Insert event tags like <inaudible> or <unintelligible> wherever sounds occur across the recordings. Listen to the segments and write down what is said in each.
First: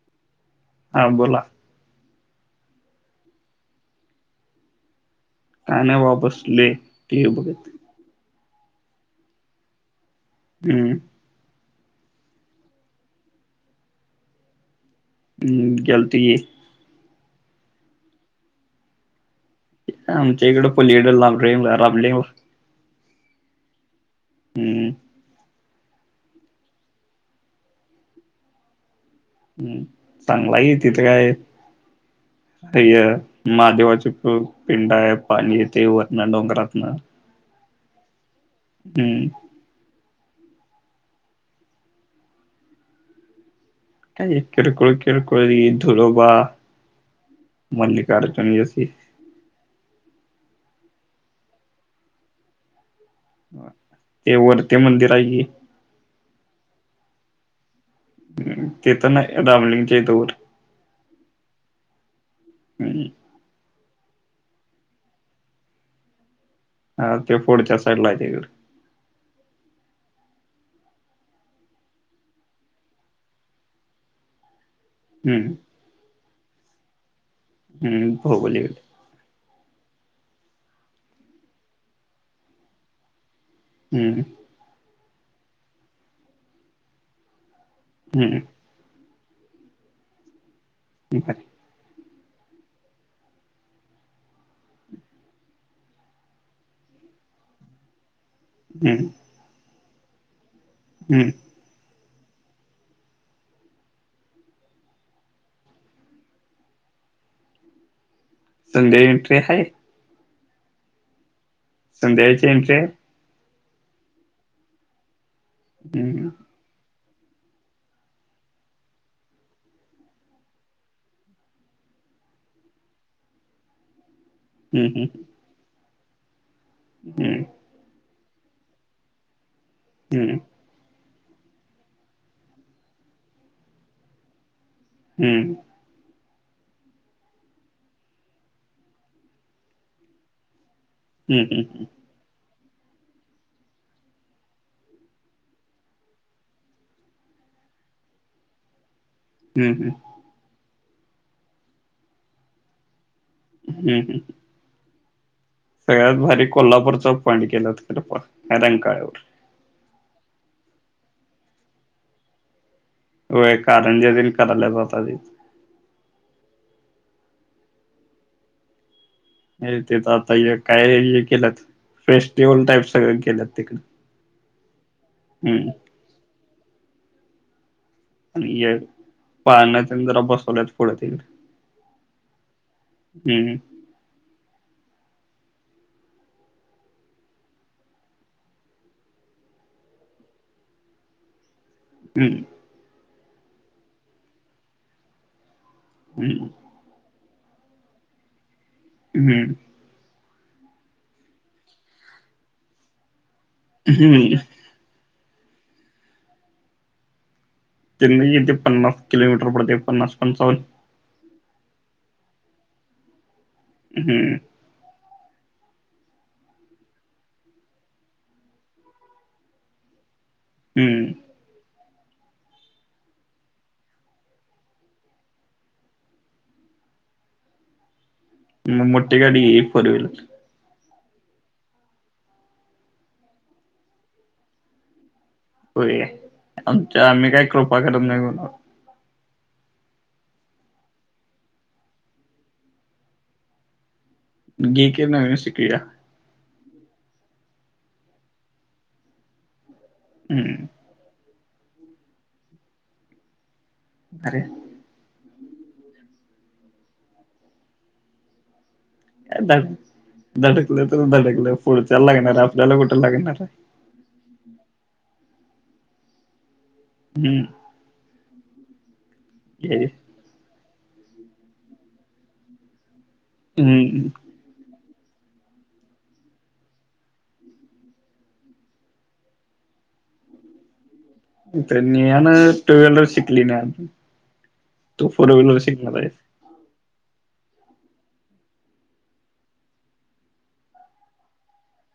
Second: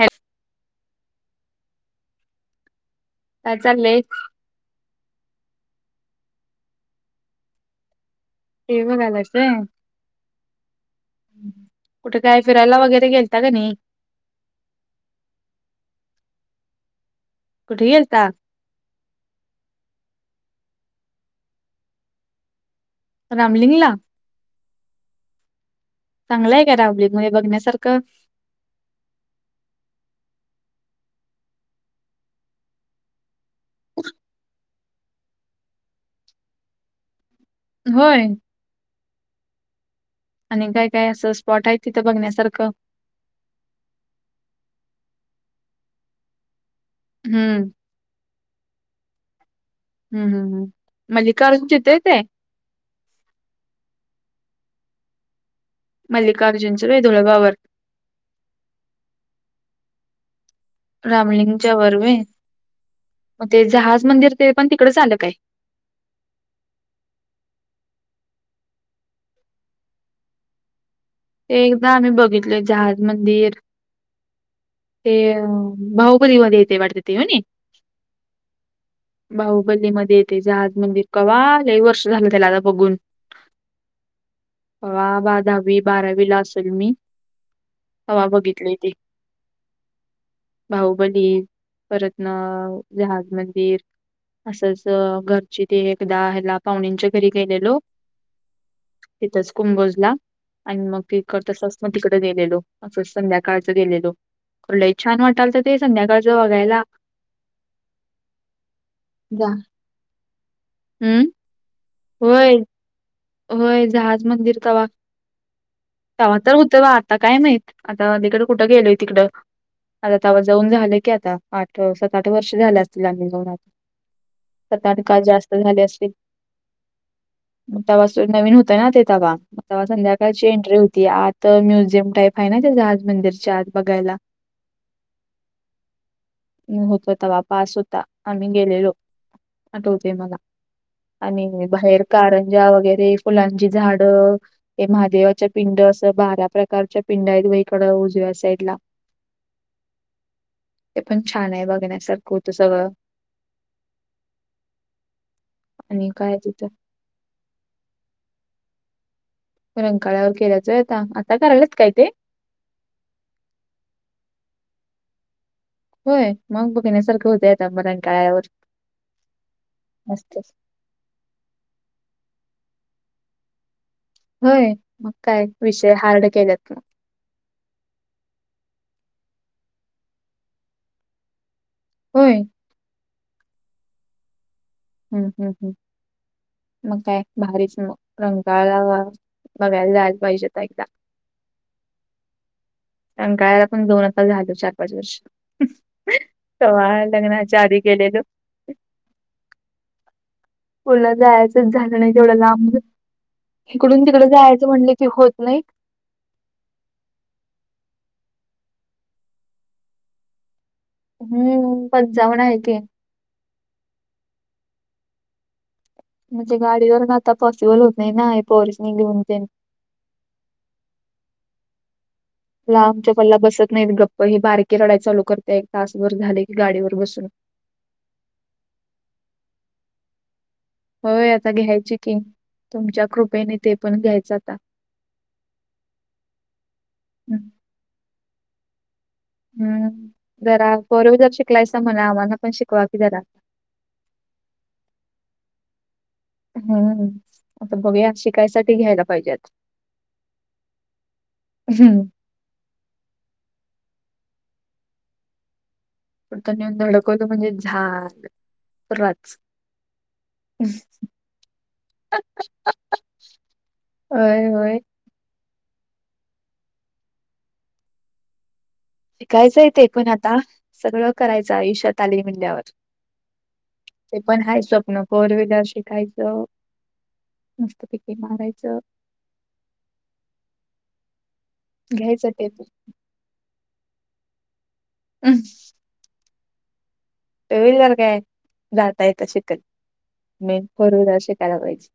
Hello हा बोला. काय चालले. काय ना बा बसले टीव्ही बघत. ते बी घालायचय. हम्म. कुठे काय फिरायला वगैरे गेलता का नाही.. हम्म गेल तीही. कुठे गेलता? आमच्या इकडे पलीकड लाब राबले. रामलिंग ला हम्म. चांगलाय का रामलिंग बघण्यासारखं हम् चांगला आहे तिथं काय <inaudible> हाय अ माहादेवाची प पिंड आहे पाणी ते व ना डोंगरात न होय. हम्म. आणि काय काय असं स्पॉट आहे, तिथं बघण्यासारखं काय किरकोळ किरकोळ धुळोबा हम्म मल्लिका अर्जुन हे असे. मल्लिका अर्जुन तिथ येत आहे. ते वर ती मंदिर आहे की मल्लिकार्जुनचं धुळोबावर ह अ ते तर नाही रामलिंगच्याेतवरर ह मग ते जहाज मंदिर ते पण तिकडच आलं काय हा ते फोडच्या साईडला आहे तेकड एकदा आम्ही बघितल जहाज मंदिर ते हम्म भाऊ कधी मध्ये येते वाढते ते हो हम्म होबोल बाहुबली मध्ये येते जहाज मंदिर कवा काही वर्ष झालं त्याला आता बघून हम्म. हवा बधावी बारावी ला असेल मी हवा हम्म बघितली तेे बाहुबली हम्म परतना जहाज मंदिर असंच घरची ते एकदा हला पाहणींच्या घरी गेलेलो हम्म तथच कुंभोजला आणि मग ते हम्म करत अस तिकडे गेलेलो असं संध्याकाळच गेलेलो. कुठलंही छान वाटाल तर ते संध्याकाळच बघायला. संज एंट्री जा आहे. हम्म. संध्यायळच होय एटे, होय जहाज मंदिर कवा्हा हम्म तवा्हा तर उत वा आता काय माहीत आता तिकडं कुठं गेलोय तिकडं आता जाऊन झालं की आता आठ सात आठ वर्ष झाल्या असतील आम्ही जाऊन आता सतठ हम्म काळ जास्त झाले असतील, हम्म, तवा नवीन होतं ना ते हम्म संध्याकाळची एंटरव्हू त आता म्युझियम टाईप आहे ना त्याच्या आज मंदिरच्या आत बघायला. हम्म, होतो ते वापस होता, आम्ही गेलेलो आठवते मला. हम्म आणि हम्म बाहेर का आहे. ज वगैरे फुलांची झाडं हे महादेवाच्या पिंड असं बारा प्रकारच्या पिंड आहेत. ईकव वजसला हम्म हम्म. ते पण छान आहे बघण्यासारखं होतं सगळं हम्म हम्. आणि सगळ्यात काय भारी तिथं कोल्हापूरच पाणी गेलं रंकाळ्यावर रंकाळ्यावर केल्याचयता आता करायलाच काय ते. होय कारंज करायला जात ते होय मग बघ येण्यासारखं होत आता मरण टळ्यावर. ते तर आता काय केलंत फेस्टिवल टाईप सगळं केलंत तिकड होय, मग काय विषय हार्ड केलेत ना आणि पाहण्याचा जरा बसवल्यात पुढं तिकडे होय, <inaudible> हम्म. हम्म हम्म हम्म. मग काय भारीच मग रंगाळा बघायला जायला पाहिजे तर एकदा <inaudible> हम्, सकाळाला पण दोन आार झालो चार पाच वर्ष हम्म स लग्ना जारी केलेलं. हम, पुला जायचंच झालं नाही तेवढं लांब इकडून तिकड हम्म जायचं म्हणलं की होत नाई <inaudible> थे पन्नास किलोमीटर पडते पन्नास पंचावन्न हम्म पण जाऊन आहे ते, हम्म, म्हणजे गाडीवरता पॉसिबल होत नाही ना पॉरिसने घेऊन ते हम्म, <inaudible> लांबच्या पल्ला बसत नाहीत गप्प ही बारकी रडाय चालू करते एक तासभर झाले की गाडीवर बसून, <inaudible> मग मोठी गाडी घे फोर व्हिलर होय आता घ्यायची कि तुमच्या कृपेने ते पण घ्यायचं आता. होय आमच्या आम्ही काय कृपा करत नाही. कोणावर हम्म, जरा फोर व्हीलर शिकलायसा म्हणा आम्हाला पण शिकवा की जरा, घे की नवीन शिकवूया हम्म आता बघूया शिकायसाठी घ्यायला पाहिजेत, हम्म, हम्, <inaudible> अरे कुठं नेऊन धडकवलं म्हणजे झालं पुराच धड धडकलं तर धडकलं पुढच्याला लागणार आहे आपल्याला कुठे लागणार आहे. होय होय हम्म शिकायचं घे ते पण आता सगळं करायचं आयुष्यात आलोय म्हणल्यावर ते हम्म पण हाय स्वप्न फोर व्हीलर शिकायचं मस्त पैकी मारायचं <unintelligible> त्या नेहान घ्यायचं ते पण टू व्हीलर शिकली नाही अजून तू फोर व्हीलर शिकणार हायस टू व्हीलर काय जाता येता शिकल. मेन फोर व्हीलर शिकायला पाहिजे,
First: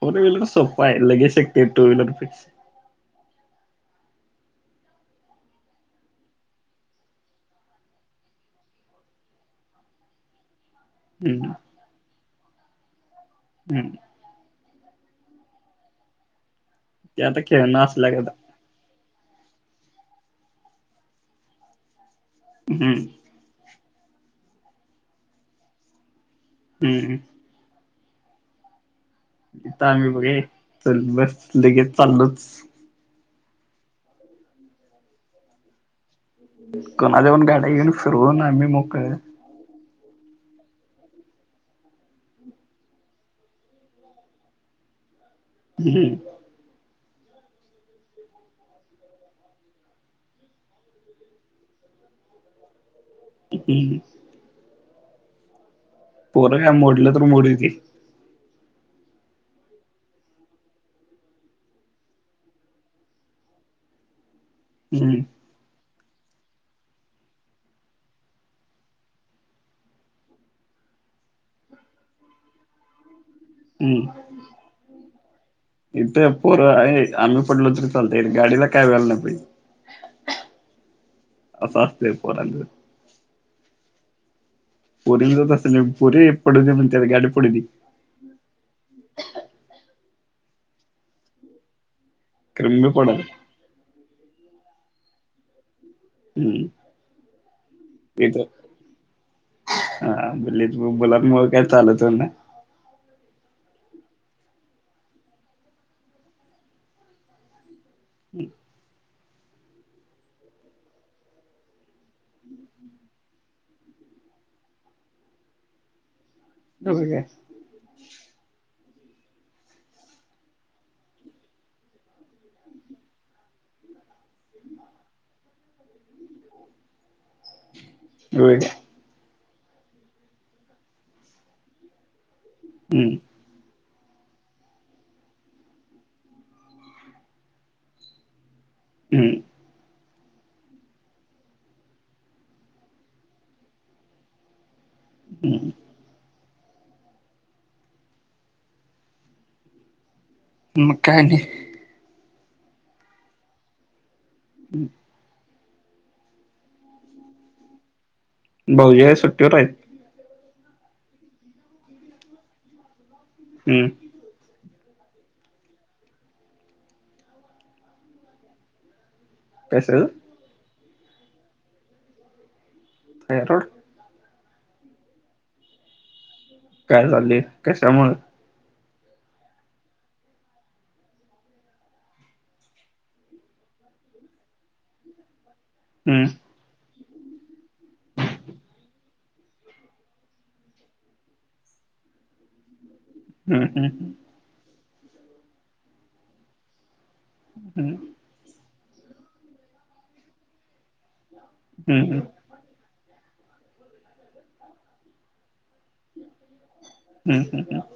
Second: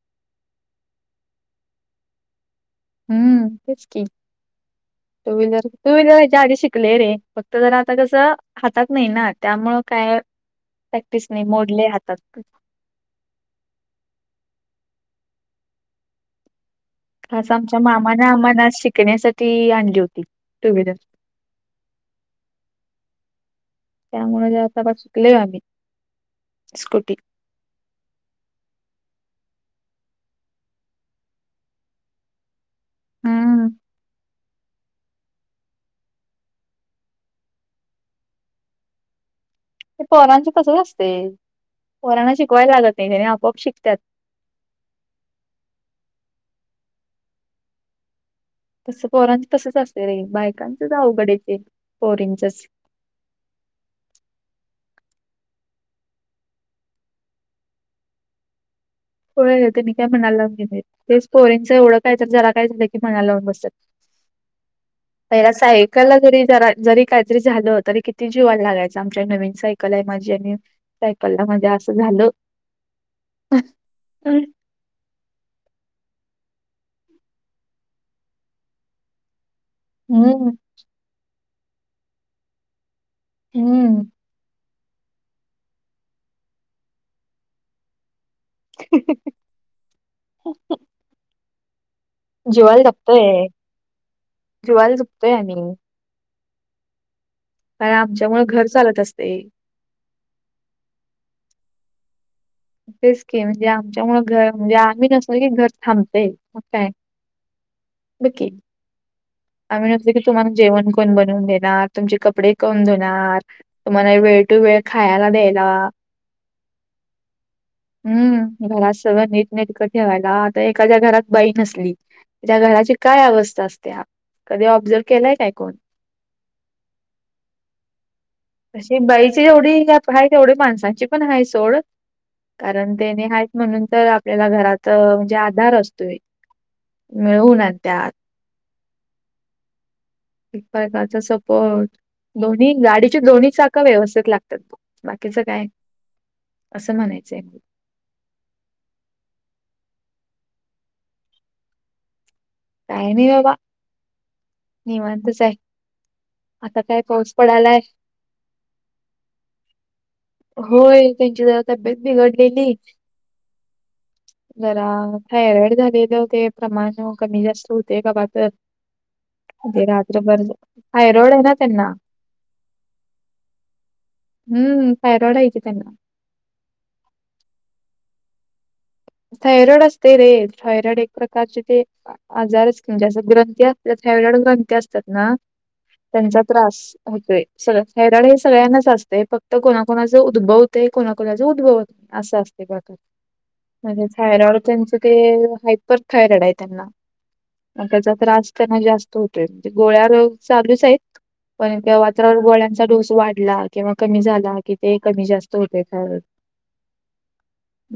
फोर विलर सोप आहे लगेच शिकते टु व्हीलर पेक्षा, हम्म तेच की, टू व्हीलर टू व्हीलर याच्या आधी शिकले रे फक्त जरा आता कस हातात नाही ना त्यामुळ काय प्रॅक्टिस नाही मोडले हातात. हम्, ते आता खास आमच्या खेळणं असल्या मामान गत आम्हाना शिकण्यासाठी ती आणली होती टु विलर. हम्म त्यामुळे थोड फार शिकलोय आम्ही स्कुटी हम्म इथ आम्ही बघ हे चल बस लगेच चालोच हम्म कुणा च्या पण गाड्या घेऊन फिरवून आम्ही मोकळ ते पोरांचं तसंच असतय पोरांना शिकवायला लागत नाही त्यांनी आपोआप शिकत्यात <unintelligible> हम तस पोरांच तसच असतय रे बायकांच च अवघड आहे ते पोरीचं च हम् पोर काय मोडल तर मोडू दे कि होय तेनी काय मनाला लावून घेत नाहीत तेच पोरीचं एवढं काय तर जरा काय झालं की मनाला लावून बसत्यात हम्म पहिला चा एक सायकला जरी जरा जरी काहीतरी झालं तरी किती जीवाला लागायच आमच्या नवीन सायकल आहे माझी आणि सायकलला माझ्या असं झालं ह हम्म इथ पोरं आहे आम्ही पडलो तरी चालतय गाडीला काय व्हायला नाही पाहिजे हम्म अस असतय पोरांचं हम्म पोरीचं तस नाही पोरी पडू दे म्हणत्यात गाडी पडू दे हा. हा.. खरं जीवाला मी पडालोय जपतोय... जीवाला जपतोय आम्ही हम्म कारण ते आमच्यामुळे तर... घर चालत असते <inaudible> काय चालत <inaudible> तेच की म्हणजे आमच्यामुळे घर म्हणजे आम्ही नसलं की घर थांबतय मग काय बघ की आम्ही नसलो की तुम्हाला जेवण कोण बनवून देणार तुमचे कपडे कोण धुणार तुम्हाला वेळ वेळेत खायला द्यायला.. होय काय हम्म.. घरासा सगळं नीटनेटकं ठेवायला आता एखाद्या घरात बाई नसली तर ज्या घराची काय अवस्था असते. कधी ऑब्झर्व केलाय काय कोण होय काय तशी बाईची येवढी गॅप आहे तेवढी माणसाची पण हाय सोड कारण हम्म तेनी हायत म्हणून तर आपल्याला घरात म्हणजे आधार असतोय मिळवून आणत्यात. हम्म. एकमेकांचा सपोर्ट दोन्ही गाडीची दोन्ही चाकं व्यवस्थित लागतात. बाकीच काय? हम्म असं म्हणायचंय. मग काय नाय. काय नाही बाबा निवांतच हाय. आता काय पाऊस पडालाय भाऊजी आहेत सुट्टीवर आहेत होय त्यांची जरा तब्येत बिघडलेली हम्म जरा थायरॉइड झालेलं ते प्रमाण कमी जास्त होतंय कवातर ते कशाचं रात्रभर थायरॉईड आहे ना त्यांना <unintelligible> हम्म थायरॉईड हाये की त्यांना. काय झाले, कशामुळ. थायरॉइड असतेय रे थायरॉइड एक प्रकारचे ते आजारच म्हणजे असं ग्रंथी असत्यात. थायरॉईड ग्रंथी असतात ना. हम्म त्यांचा त्रास होतोय सग थायरॉईड हे सगळ्यांनाच असतंय. फक्त कोणाकोणाचं उद्भवतंय कोणाकोणाच उद्भवत नाही असं असतंय <unintelligible> म्हणजे थायरॉइड त्यांचे ते हायपर थायरॉइड आहे त्यांना. अन त्याचा त्रास त्यांना जास्त होतोय म्हणजे गोळ्या रोज चालूच हायेत. पण <unintelligible> गोळ्यांचा डोस वाढला किंवा कमी झाला कि ते कमी जास्त होते थायरॉईड,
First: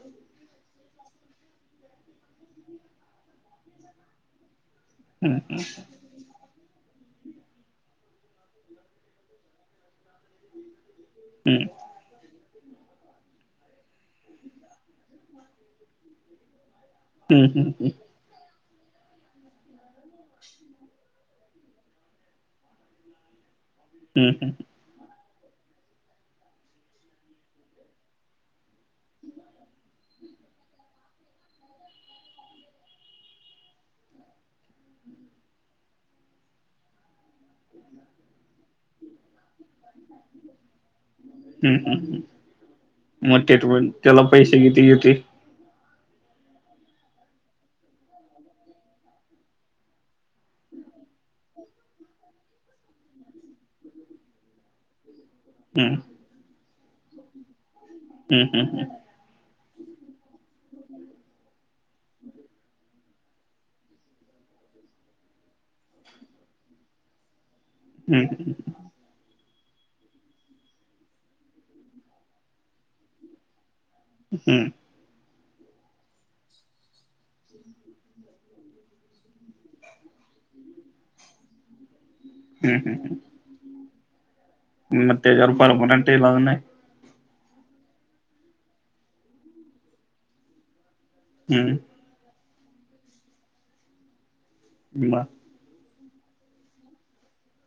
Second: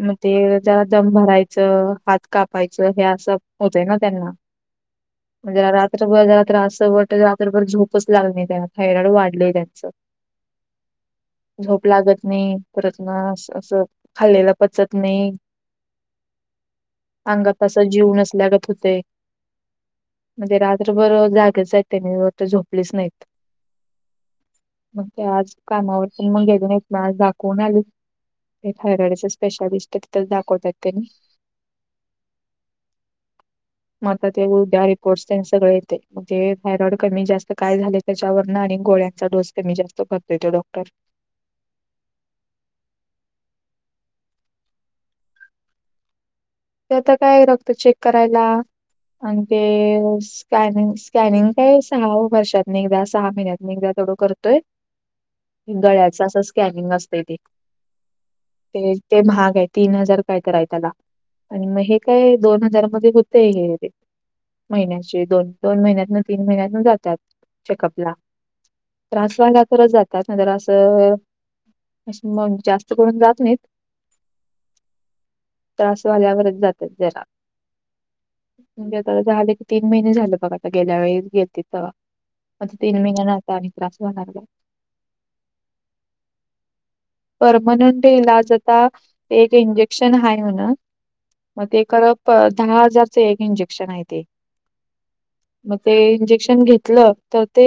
मग ते जरा दम भरायचं, हात कापायचं हे असं होतय ना त्यांना. मग म्हणजे रात्रभर जरा त्रास <unintelligible> रातभर झोपच लागली नायी थायरॉइड वाढलंय त्यांच. झोप लागत नई परत ना असं असं खाल्लेलं पचत नई. अंगात आसा जीव नसल्यागत होतंय. म्हणजे रात्रभर जागेच आहेत त्यांनी तर झोपलेच नाइत. हम् हम्म. ते आज कामावर पण मग गेले नाही मग आज दाखवून आले. ते थायरॉईडचे स्पेशालिस्ट आहे तिथच दाखवतात त्यांनी <inaudible> मग आता ते उद्या रिपोर्ट सगळे येते मग ते थायरॉइड कमी जास्त काय झाले त्याच्यावरन आणि गोळ्यांचा डोस कमी जास्त करतोये तो डॉक्टर. हम्म हम्, मोठेत पण त्याला पैसे किती घेत. आता काय रक्त चेक करायला. आणि ते स्कॅनिंग स्कॅनिंग काय सहा वर्षात एकदा, सहा महिन्यातन एकदा. येवढ करतोय. हम्म गळ्याचं असं स्कॅनिंग असते ते, हम्म हम्म ते महाग आहे. तीन हजार काय तर त्याला आणि मग हे काय दोन हजार मध्ये होतय हे ते. महिन्याची दोन दोन महिन्यात ना तीन महिन्यात ना जातात. चेकअप ला, हम्म त्रास व्हायला खरंच जातात ना तर असं जास्त करून जात नाहीत. हम्म. त्रास झाल्यावर जातात जरा <unintelligible> म्हणजे आता झाले की तीन महिने झाले बघ आता गेल्या वेळीस घेतीलं ते. आज हम्म तीन हम्म महिन्याना आता आणि त्रास होणार नाही. मग त्याच्यावर पर्मनंट इलाज नाही. परमनंट इलाज आता एक इंजेक्शन आहे म्हण. मग ते हम्म खरं तर दहा हजारचं एक इंजेक्शन आहे ते. मग मग ते इंजेक्शन घेतलं तर ते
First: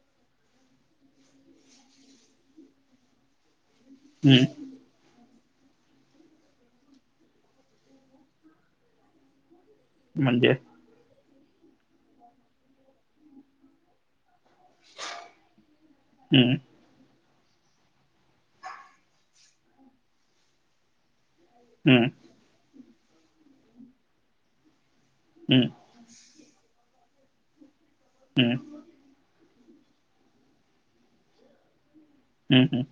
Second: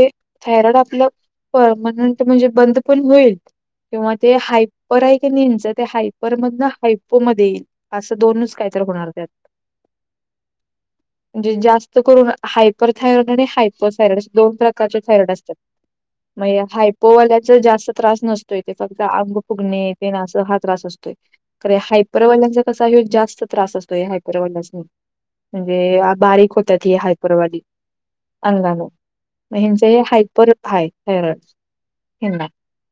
थायरॉइड आपलं परमनंट म्हणजे बंद पण होईल किंवा ते हम्म हायपर हाय तिनच हायपर मध्ये हायपो मध्ये येईल असं दोनच काहीत होणार त्यात. म्हणजे? म्हणजे जास्त करून हायपर थायरॉईड आणि हायपर थायरॉईड. दोन प्रकारचे थायरॉइड असतात म् हम्म हायपो वाल्यांच जास्त त्रास नसतो इ ते. फत अंग फुगणे तेन अस हा त्रास असतोय खरं हम्म हायपर वाल्यांचं जसा यो जास्त त्रास असतो हायपर वाल्यांनी हम्म म्हणजे बारीक होत्यात ही हायपर वाली हम्म अंगानं. म्हणजे हायपर हाय थायरॉईड. हम्म हम्.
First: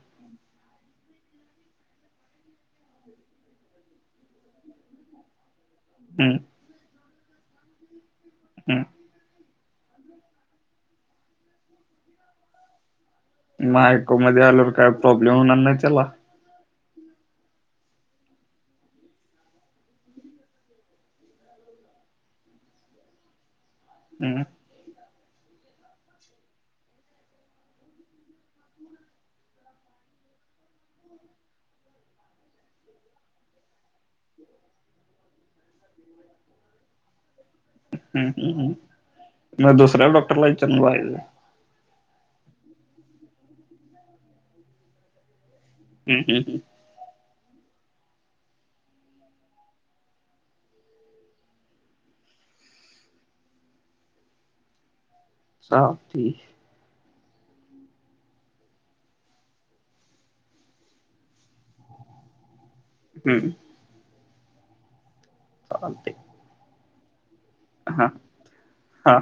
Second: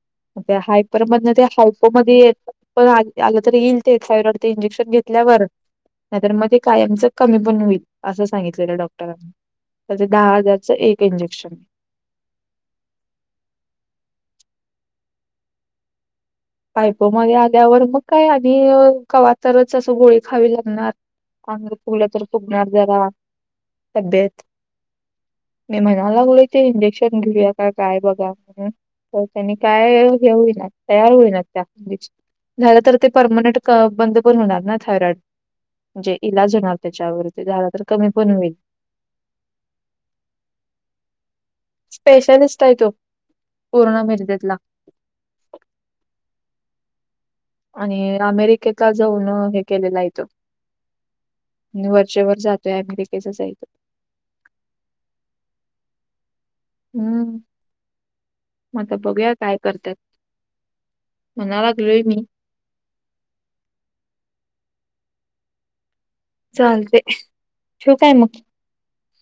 त्या हायपर मध्ये हायपो मध्ये ते आलं तर येईल ते थायरॉईड ते इंजेक्शन घेतल्यावर. नाहीतर हम्म मग ते कायमचं कमी पण होईल असं सांगितलेलं हम्म डॉक्टरांनी. त्याच्यात दहा हजारचं एक इंजेक्शन. <unintelligible> को मध्ये आल्यावर काय प्रॉब्लेम होणार नाही त्याला. <unintelligible> मगे आल्यावर मग काय आणि कवातरच असं गोळी खावी लागणार. अंग फुगल तर फुगणार जरा तब्येत. हम्म मी म्हणालो इंजेक्शन घेऊया का काय बघा म्हणून तर त्यांनी काय हे होई ना. तयार होईल त्या झालं तर ते परमनंट बंद पण होणार ना थायरॉइड. म्हणजे इलाज होणार त्याच्यावर. ह् ह म दुसऱ्या डॉक्टरला विचारून बघायचं. स्पेशलिस्ट आहे तो पूर्ण मिरजेतला. हम्म हम् हम् <inaudible> आणि अमेरिकेतला जाऊन हे केलेलं आहे इथं वरचेवर जातोय अमेरिकेचाच आहे तो <unintelligible> की हम्म.. मग बघूया काय करत्यात. म्हणा लागलोय मी हम्म चालतय. चालते ठेवू काय मग? हा